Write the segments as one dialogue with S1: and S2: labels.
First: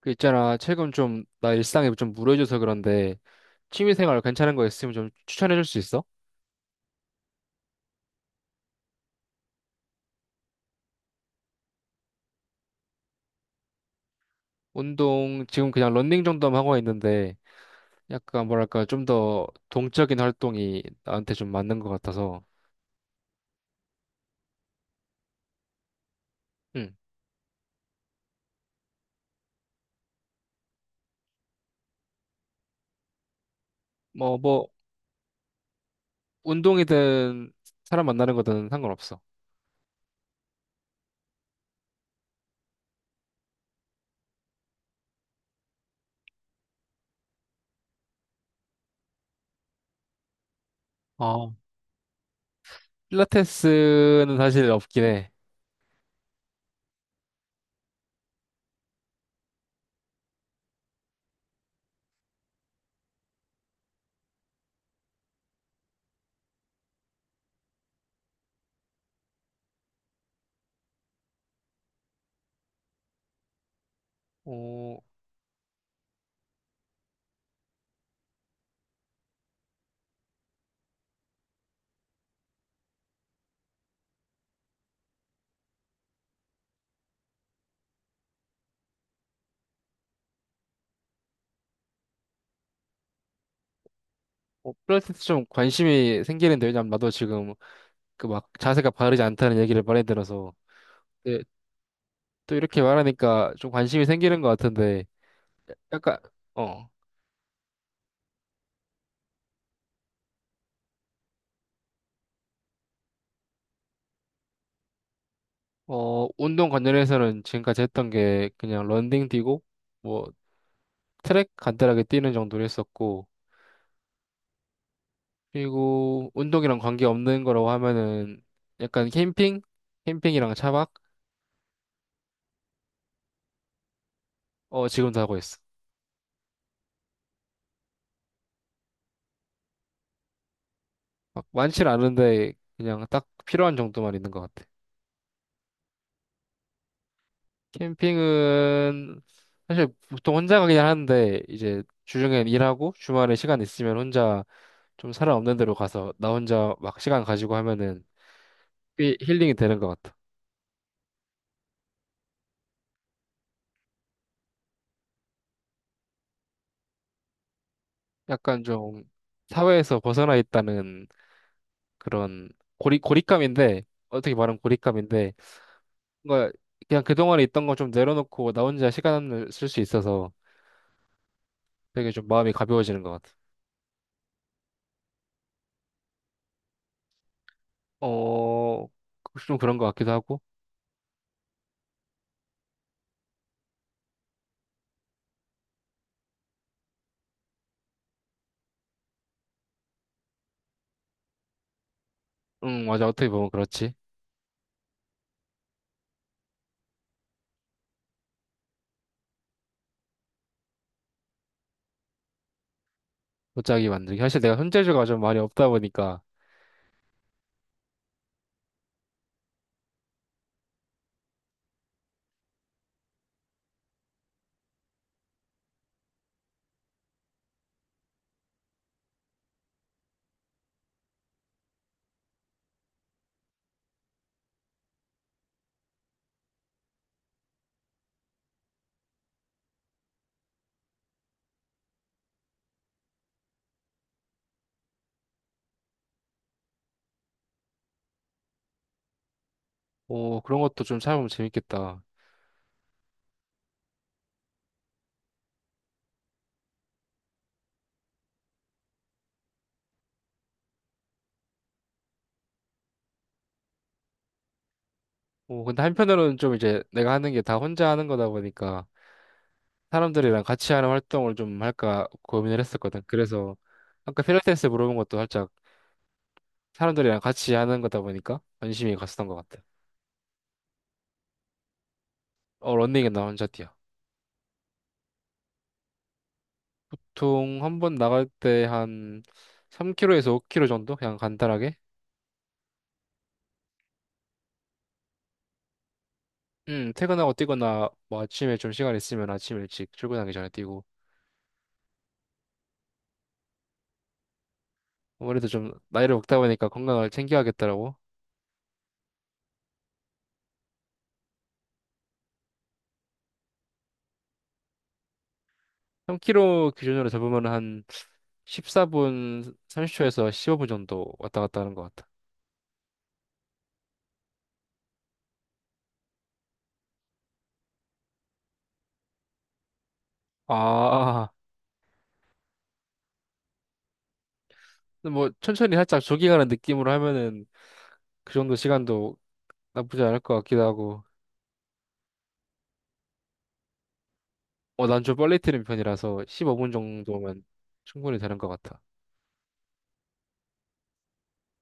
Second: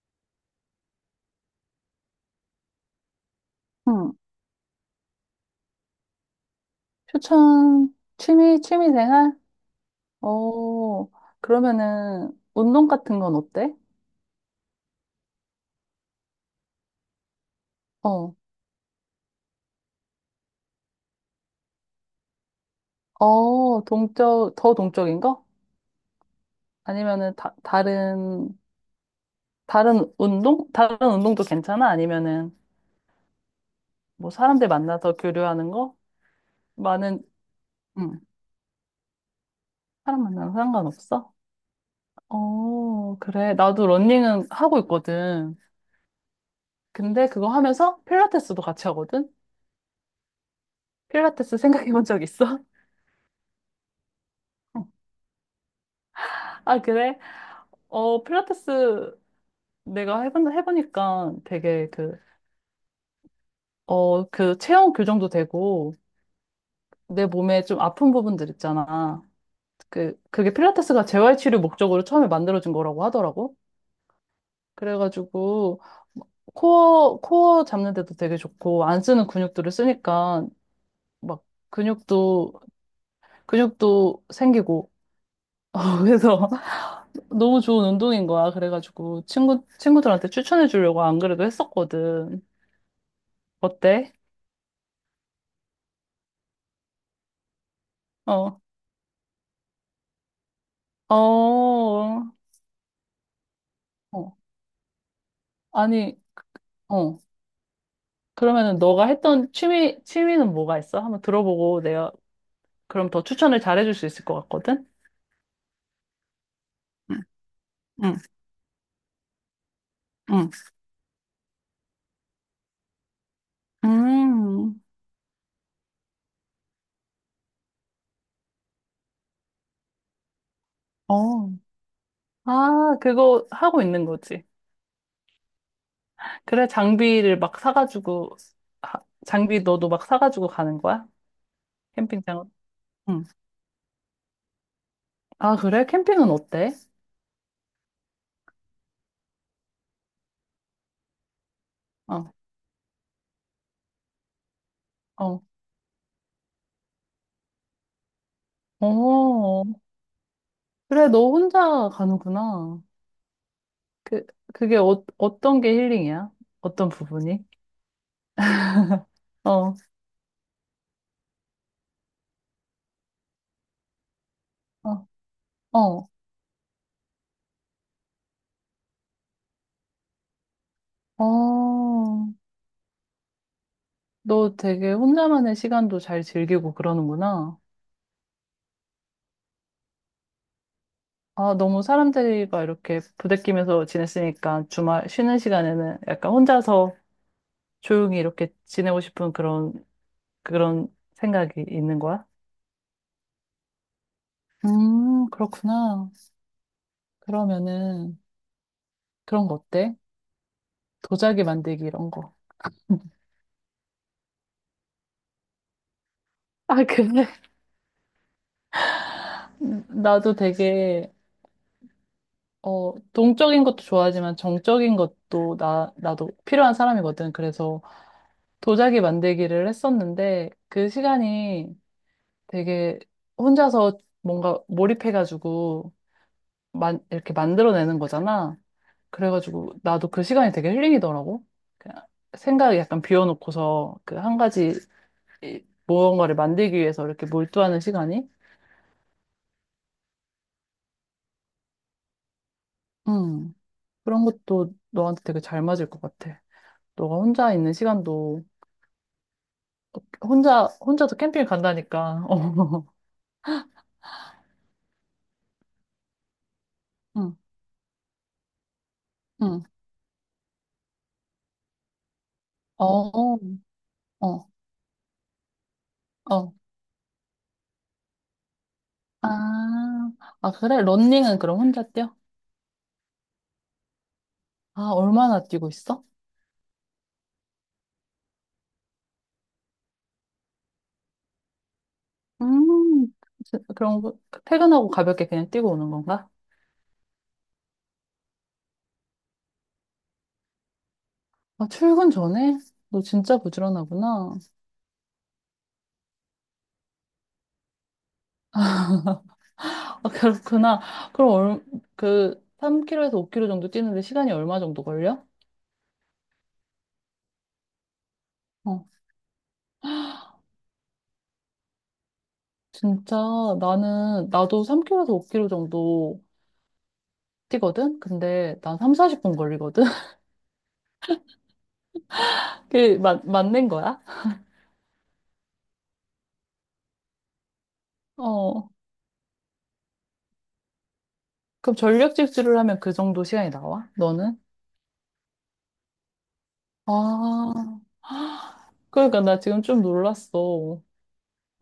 S1: 그 있잖아, 최근 좀 나 일상이 좀 무료해져서 그런데
S2: 응.
S1: 취미생활 괜찮은 거 있으면 좀 추천해줄 수 있어?
S2: 취미 생활? 어, 그러면은, 운동 같은 건 어때?
S1: 운동 지금 그냥 런닝 정도만 하고 있는데
S2: 어,
S1: 약간 뭐랄까 좀 더 동적인 활동이 나한테 좀 맞는 것 같아서.
S2: 더 동적인 거?
S1: 응.
S2: 아니면은, 다른 운동? 다른 운동도 괜찮아? 아니면은, 뭐,
S1: 뭐
S2: 사람들
S1: 뭐
S2: 만나서 교류하는 거? 많은,
S1: 운동이든 사람
S2: 응,
S1: 만나는 거든 상관없어.
S2: 사람 만나는 거 상관없어? 어, 그래. 나도 러닝은 하고 있거든. 근데 그거 하면서 필라테스도 같이 하거든?
S1: 아,
S2: 필라테스 생각해 본 적 있어?
S1: 필라테스는 사실 없긴 해.
S2: 아, 그래? 어, 필라테스 해보니까 되게 그 체형 교정도 되고 내 몸에 좀 아픈 부분들 있잖아. 그게 필라테스가 재활치료 목적으로 처음에 만들어진 거라고 하더라고.
S1: 어,
S2: 그래가지고 코어 잡는 데도 되게 좋고 안 쓰는 근육들을 쓰니까 막 근육도, 근육도 생기고. 어, 그래서 너무 좋은 운동인 거야. 그래가지고 친구들한테 추천해 주려고 안 그래도 했었거든. 어때?
S1: 필라테스 좀 관심이 생기는데, 왜냐면 나도 지금 그 막
S2: 어.
S1: 자세가 바르지 않다는 얘기를 많이 들어서.
S2: 어,
S1: 네,
S2: 어,
S1: 또 이렇게 말하니까 좀 관심이 생기는 것 같은데, 약간.
S2: 아니,
S1: 어,
S2: 어. 그러면은 너가 했던 취미는 뭐가 있어? 한번 들어보고 내가 그럼 더 추천을 잘해줄 수 있을 것 같거든?
S1: 운동 관련해서는 지금까지
S2: 응,
S1: 했던
S2: 응,
S1: 게 그냥 런닝 뛰고, 뭐,
S2: 응.
S1: 트랙 간단하게 뛰는 정도로 했었고,
S2: 음,
S1: 그리고 운동이랑 관계없는 거라고 하면은 약간 캠핑? 캠핑이랑 차박?
S2: 어, 아, 그거 하고 있는 거지.
S1: 어, 지금도 하고 있어.
S2: 그래, 장비를 막 사가지고, 장비 너도 막 사가지고 가는 거야?
S1: 막많는
S2: 캠핑장은?
S1: 않은데 그냥
S2: 응.
S1: 딱 필요한 정도만 있는 것 같아.
S2: 아, 그래? 캠핑은 어때?
S1: 캠핑은 사실 보통 혼자 가긴 하는데, 이제
S2: 어,
S1: 주중엔 일하고 주말에 시간 있으면 혼자 좀 사람
S2: 어,
S1: 없는 데로 가서 나 혼자 막 시간 가지고 하면은 꽤 힐링이
S2: 어.
S1: 되는 것 같아.
S2: 그래, 너 혼자 가는구나. 그, 그게 어, 어떤 게 힐링이야? 어떤 부분이?
S1: 약간 좀
S2: 어,
S1: 사회에서 벗어나 있다는 그런 고립감인데, 어떻게 말하면
S2: 어,
S1: 고립감인데,
S2: 어,
S1: 뭔가 그냥 그동안에 있던 거 좀 내려놓고 나 혼자 시간을 쓸 수 있어서 되게 좀
S2: 어.
S1: 마음이 가벼워지는 것 같아.
S2: 너 되게 혼자만의 시간도 잘 즐기고 그러는구나.
S1: 어, 좀 그런 것 같기도 하고.
S2: 아, 너무 사람들과 이렇게 부대끼면서 지냈으니까 주말 쉬는 시간에는 약간 혼자서 조용히 이렇게 지내고 싶은 그런, 그런 생각이 있는 거야?
S1: 응, 맞아. 어떻게 보면 그렇지.
S2: 그렇구나. 그러면은 그런 거 어때? 도자기 만들기 이런 거.
S1: 도자기 만들기. 사실 내가 손재주가 좀 많이 없다 보니까.
S2: 아, 그래? 나도 되게 어, 동적인 것도 좋아하지만 정적인 것도 나도 필요한 사람이거든. 그래서 도자기 만들기를 했었는데 그 시간이 되게 혼자서 뭔가 몰입해가지고 이렇게 만들어내는 거잖아. 그래가지고 나도 그 시간이 되게 힐링이더라고. 그냥 생각을 약간 비워놓고서 그 한 가지 무언가를 만들기 위해서 이렇게 몰두하는 시간이?
S1: 오, 그런 것도 좀 찾아보면 재밌겠다.
S2: 음, 그런 것도 너한테 되게 잘 맞을 것 같아. 너가 혼자 있는 시간도 혼자도 캠핑 간다니까. 어,
S1: 오, 근데 한편으로는 좀 이제 내가 하는
S2: 응,
S1: 게 다 혼자 하는 거다 보니까
S2: 응.
S1: 사람들이랑 같이 하는 활동을 좀 할까 고민을 했었거든.
S2: 어,
S1: 그래서 아까
S2: 어,
S1: 필라테스 물어본 것도 살짝
S2: 어.
S1: 사람들이랑 같이 하는 거다 보니까 관심이 갔었던
S2: 아,
S1: 것 같아.
S2: 아, 그래? 런닝은 그럼 혼자 뛰어?
S1: 어, 런닝은 나 혼자 뛰어.
S2: 아, 얼마나 뛰고 있어?
S1: 보통 한 번 나갈 때 한 3km에서 5km 정도? 그냥 간단하게?
S2: 음, 그럼 퇴근하고 가볍게 그냥 뛰고 오는 건가?
S1: 퇴근하고 뛰거나 뭐 아침에 좀 시간 있으면 아침 일찍 출근하기 전에 뛰고.
S2: 아, 출근 전에? 너 진짜 부지런하구나.
S1: 아무래도 좀 나이를 먹다 보니까 건강을 챙겨야겠더라고.
S2: 아, 그렇구나. 그럼 3km에서 5km 정도 뛰는데 시간이 얼마 정도 걸려?
S1: 3km 기준으로 잡으면 한
S2: 어,
S1: 14분 30초에서 15분 정도 왔다 갔다 하는 것 같아.
S2: 진짜 나도 3km에서 5km 정도 뛰거든? 근데 난 3, 40분 걸리거든?
S1: 아,
S2: 맞는 거야?
S1: 근데 뭐 천천히 살짝 조깅하는 느낌으로 하면은 그 정도
S2: 어.
S1: 시간도 나쁘지 않을 것 같기도 하고.
S2: 그럼 전력 질주를 하면 그 정도 시간이 나와? 너는?
S1: 어, 난 좀 빨리 뛰는 편이라서 15분 정도면
S2: 아,
S1: 충분히 되는 것 같아.
S2: 그러니까 나 지금 좀 놀랐어.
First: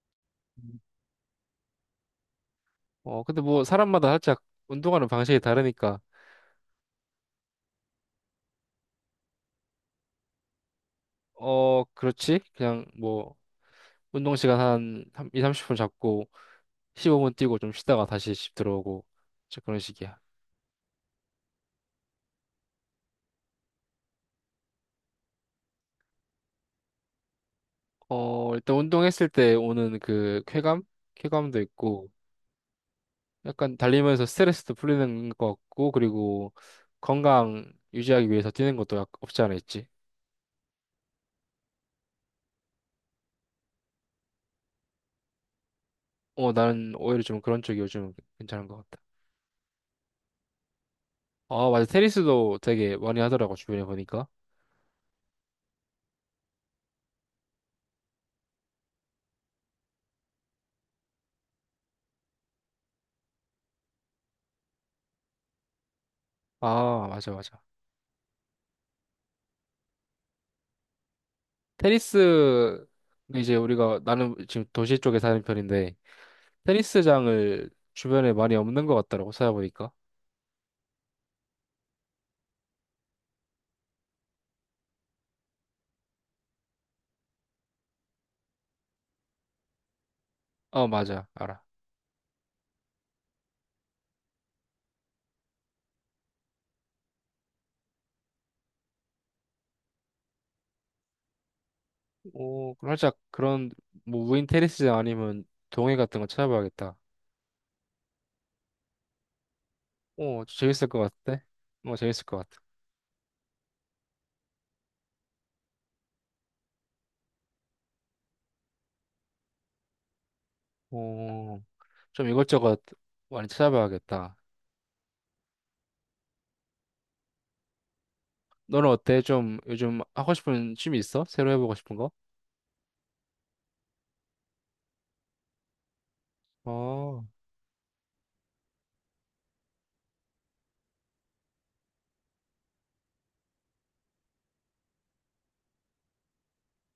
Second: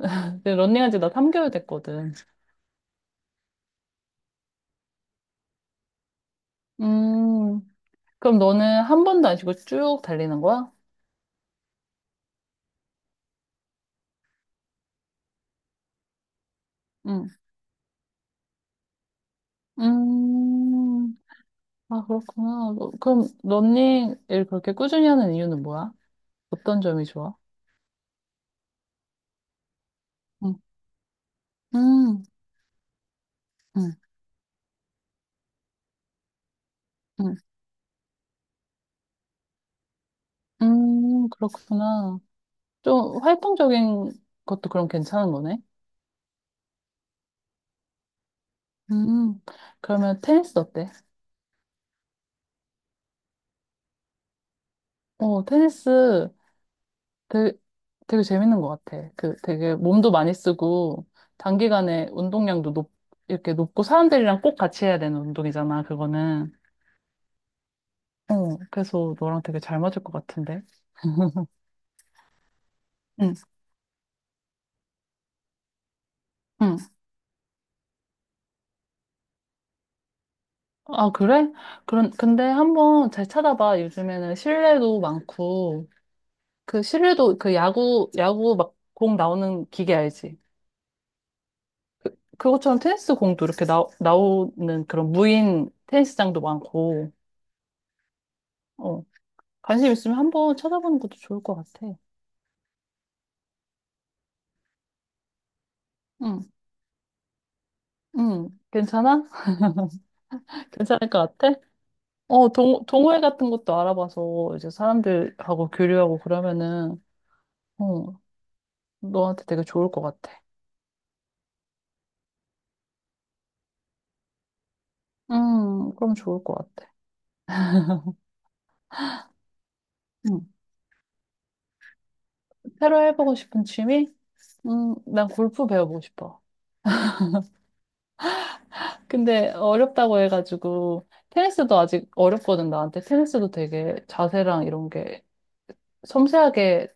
S2: 근데
S1: 음.
S2: 런닝한 지 나 3개월 됐거든.
S1: 어, 근데 뭐 사람마다 살짝 운동하는 방식이 다르니까.
S2: 음, 그럼 너는 한 번도 안 쉬고 쭉 달리는 거야?
S1: 어, 그렇지. 그냥 뭐 운동 시간 한 2, 30분 잡고
S2: 응.
S1: 15분 뛰고 좀 쉬다가 다시 집 들어오고 이제 그런 식이야.
S2: 음, 아, 그렇구나. 그럼 런닝을 그렇게 꾸준히 하는 이유는 뭐야? 어떤 점이 좋아?
S1: 어, 일단 운동했을 때 오는 그
S2: 응.
S1: 쾌감? 쾌감도 있고,
S2: 음,
S1: 약간
S2: 음,
S1: 달리면서 스트레스도 풀리는 것 같고, 그리고
S2: 음,
S1: 건강 유지하기 위해서 뛰는 것도 없지 않아 있지.
S2: 그렇구나. 좀 활동적인 것도 그럼 괜찮은 거네?
S1: 어, 나는 오히려 좀 그런 쪽이 요즘 괜찮은 것 같다.
S2: 음, 그러면 테니스 어때?
S1: 아, 맞아. 테니스도 되게 많이 하더라고, 주변에 보니까.
S2: 어, 테니스 되게, 되게 재밌는 것 같아. 그 되게 몸도 많이 쓰고, 단기간에 운동량도 이렇게 높고, 사람들이랑 꼭 같이 해야 되는 운동이잖아, 그거는.
S1: 아, 맞아, 맞아.
S2: 어, 그래서 너랑 되게 잘 맞을 것 같은데.
S1: 테니스,
S2: 응,
S1: 이제 우리가, 나는 지금 도시 쪽에 사는 편인데,
S2: 응.
S1: 테니스장을 주변에 많이 없는 것 같더라고, 찾아보니까.
S2: 아, 그래? 그런, 근데 한번 잘 찾아봐. 요즘에는 실내도 많고, 그 실내도 그 야구 막 공 나오는 기계 알지?
S1: 어, 맞아. 알아.
S2: 그것처럼 테니스 공도 이렇게 나오는 그런 무인 테니스장도 많고, 어, 관심 있으면 한번 찾아보는 것도 좋을 것 같아.
S1: 어, 그럼 살짝 그런 뭐 무인 테니스장 아니면 동해 같은 거
S2: 응,
S1: 찾아봐야겠다.
S2: 응, 괜찮아?
S1: 어, 재밌을 것
S2: 괜찮을 것
S1: 같은데?
S2: 같아?
S1: 어, 재밌을 것
S2: 어,
S1: 같아.
S2: 동호회 같은 것도 알아봐서 이제 사람들하고 교류하고 그러면은, 어, 너한테 되게 좋을 것 같아.
S1: 어, 좀 이것저것 많이 찾아봐야겠다.
S2: 그럼 좋을 것 같아.
S1: 너는 어때? 좀 요즘 하고
S2: 응.
S1: 싶은 취미 있어? 새로 해보고 싶은 거?
S2: 새로 해보고 싶은 취미? 난 골프 배워보고 싶어.
S1: 어,
S2: 근데 어렵다고 해가지고 테니스도 아직 어렵거든 나한테. 테니스도 되게 자세랑 이런 게 섬세하게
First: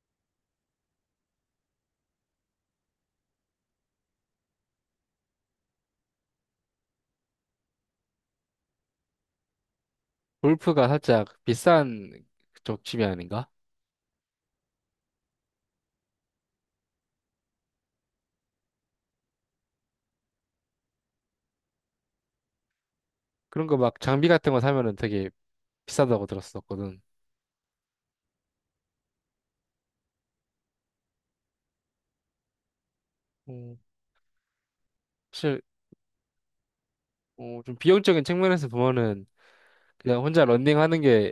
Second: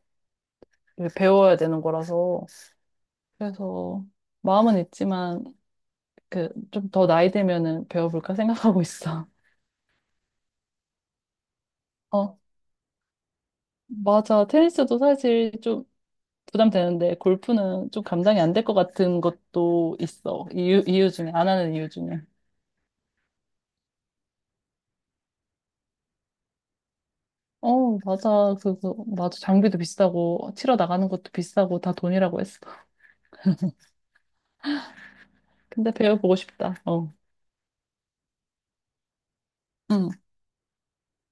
S2: 배워야 되는 거라서 그래서 마음은 있지만 그 좀 더 나이 되면은 배워볼까 생각하고 있어.
S1: 골프가 살짝 비싼
S2: 어,
S1: 쪽 취미 아닌가?
S2: 맞아. 테니스도 사실 좀 부담되는데 골프는 좀 감당이 안 될 것 같은 것도 있어, 이유 중에, 안 하는 이유 중에.
S1: 그런 거 막 장비 같은 거 사면은 되게 비싸다고 들었었거든.
S2: 어, 맞아. 그거 맞아. 장비도 비싸고 치러 나가는 것도 비싸고 다 돈이라고 했어.
S1: 어, 사실,
S2: 근데 배워보고 싶다. 어.
S1: 좀 비용적인 측면에서 보면은
S2: 응,
S1: 그냥 혼자 런닝하는 게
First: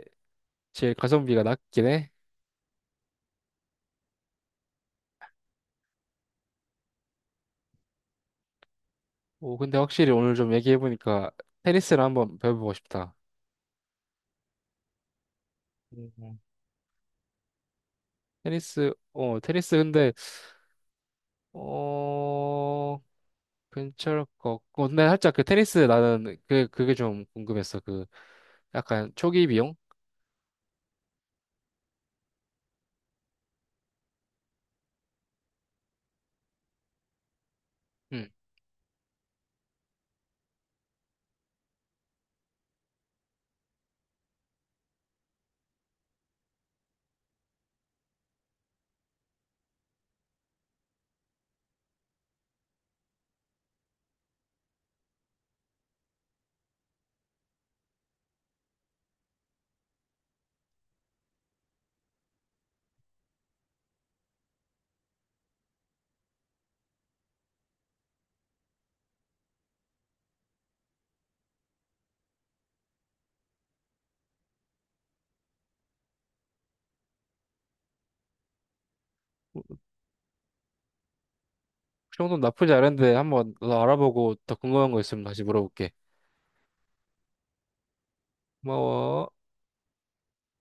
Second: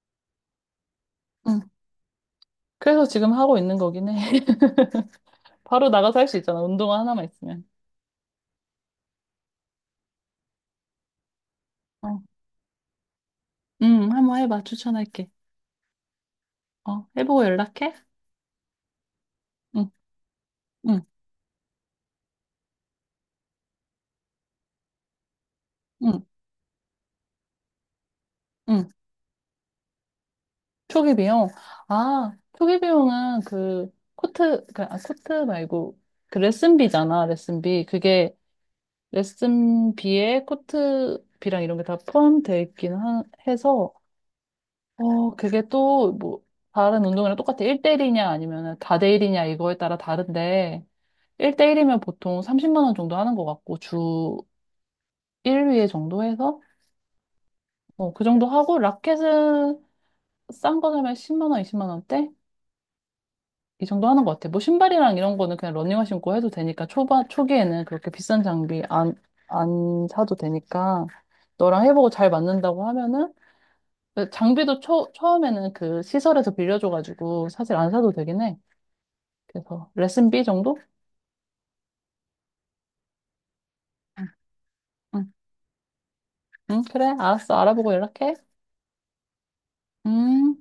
S1: 제일 가성비가
S2: 응.
S1: 낮긴 해.
S2: 그래서 지금 하고 있는 거긴 해. 바로 나가서 할 수 있잖아. 운동화 하나만 있으면.
S1: 오, 근데 확실히 오늘 좀 얘기해보니까 테니스를
S2: 어.
S1: 한번 배워보고 싶다.
S2: 응, 한번 해봐. 추천할게.
S1: 음.
S2: 어, 해보고 연락해.
S1: 테니스
S2: 응.
S1: 근데,
S2: 응,
S1: 어, 괜찮을 것 같고. 근데 살짝 그 테니스
S2: 응,
S1: 나는 그게 좀 궁금했어. 그,
S2: 응.
S1: 약간 초기 비용?
S2: 초기 비용. 아, 초기 비용은 그 코트, 그, 아, 코트 말고 그 레슨비잖아. 레슨비.
S1: 응.
S2: 그게 레슨비에 코트비랑 이런 게 다 포함되어 있긴 해서. 어, 그게 또, 뭐, 다른 운동이랑 똑같아. 1대1이냐, 아니면 다대1이냐, 이거에 따라 다른데, 1대1이면 보통 30만 원 정도 하는 것 같고, 주 1회 정도 해서, 어, 그 정도 하고, 라켓은 싼 거 사면 10만 원, 20만 원대? 이 정도 하는 것 같아. 뭐, 신발이랑 이런 거는 그냥 러닝화 신고 해도 되니까, 초반, 초기에는 그렇게 비싼 장비 안 사도 되니까, 너랑 해보고 잘 맞는다고 하면은, 장비도 처음에는 그 시설에서 빌려줘가지고, 사실 안 사도 되긴 해. 그래서 레슨 B 정도?
S1: 그 정도는 나쁘지 않은데 한번 더
S2: 응,
S1: 알아보고 더 궁금한 거 있으면
S2: 응.
S1: 다시 물어볼게.
S2: 응, 그래. 알았어. 알아보고 연락해.
S1: 고마워.
S2: 음.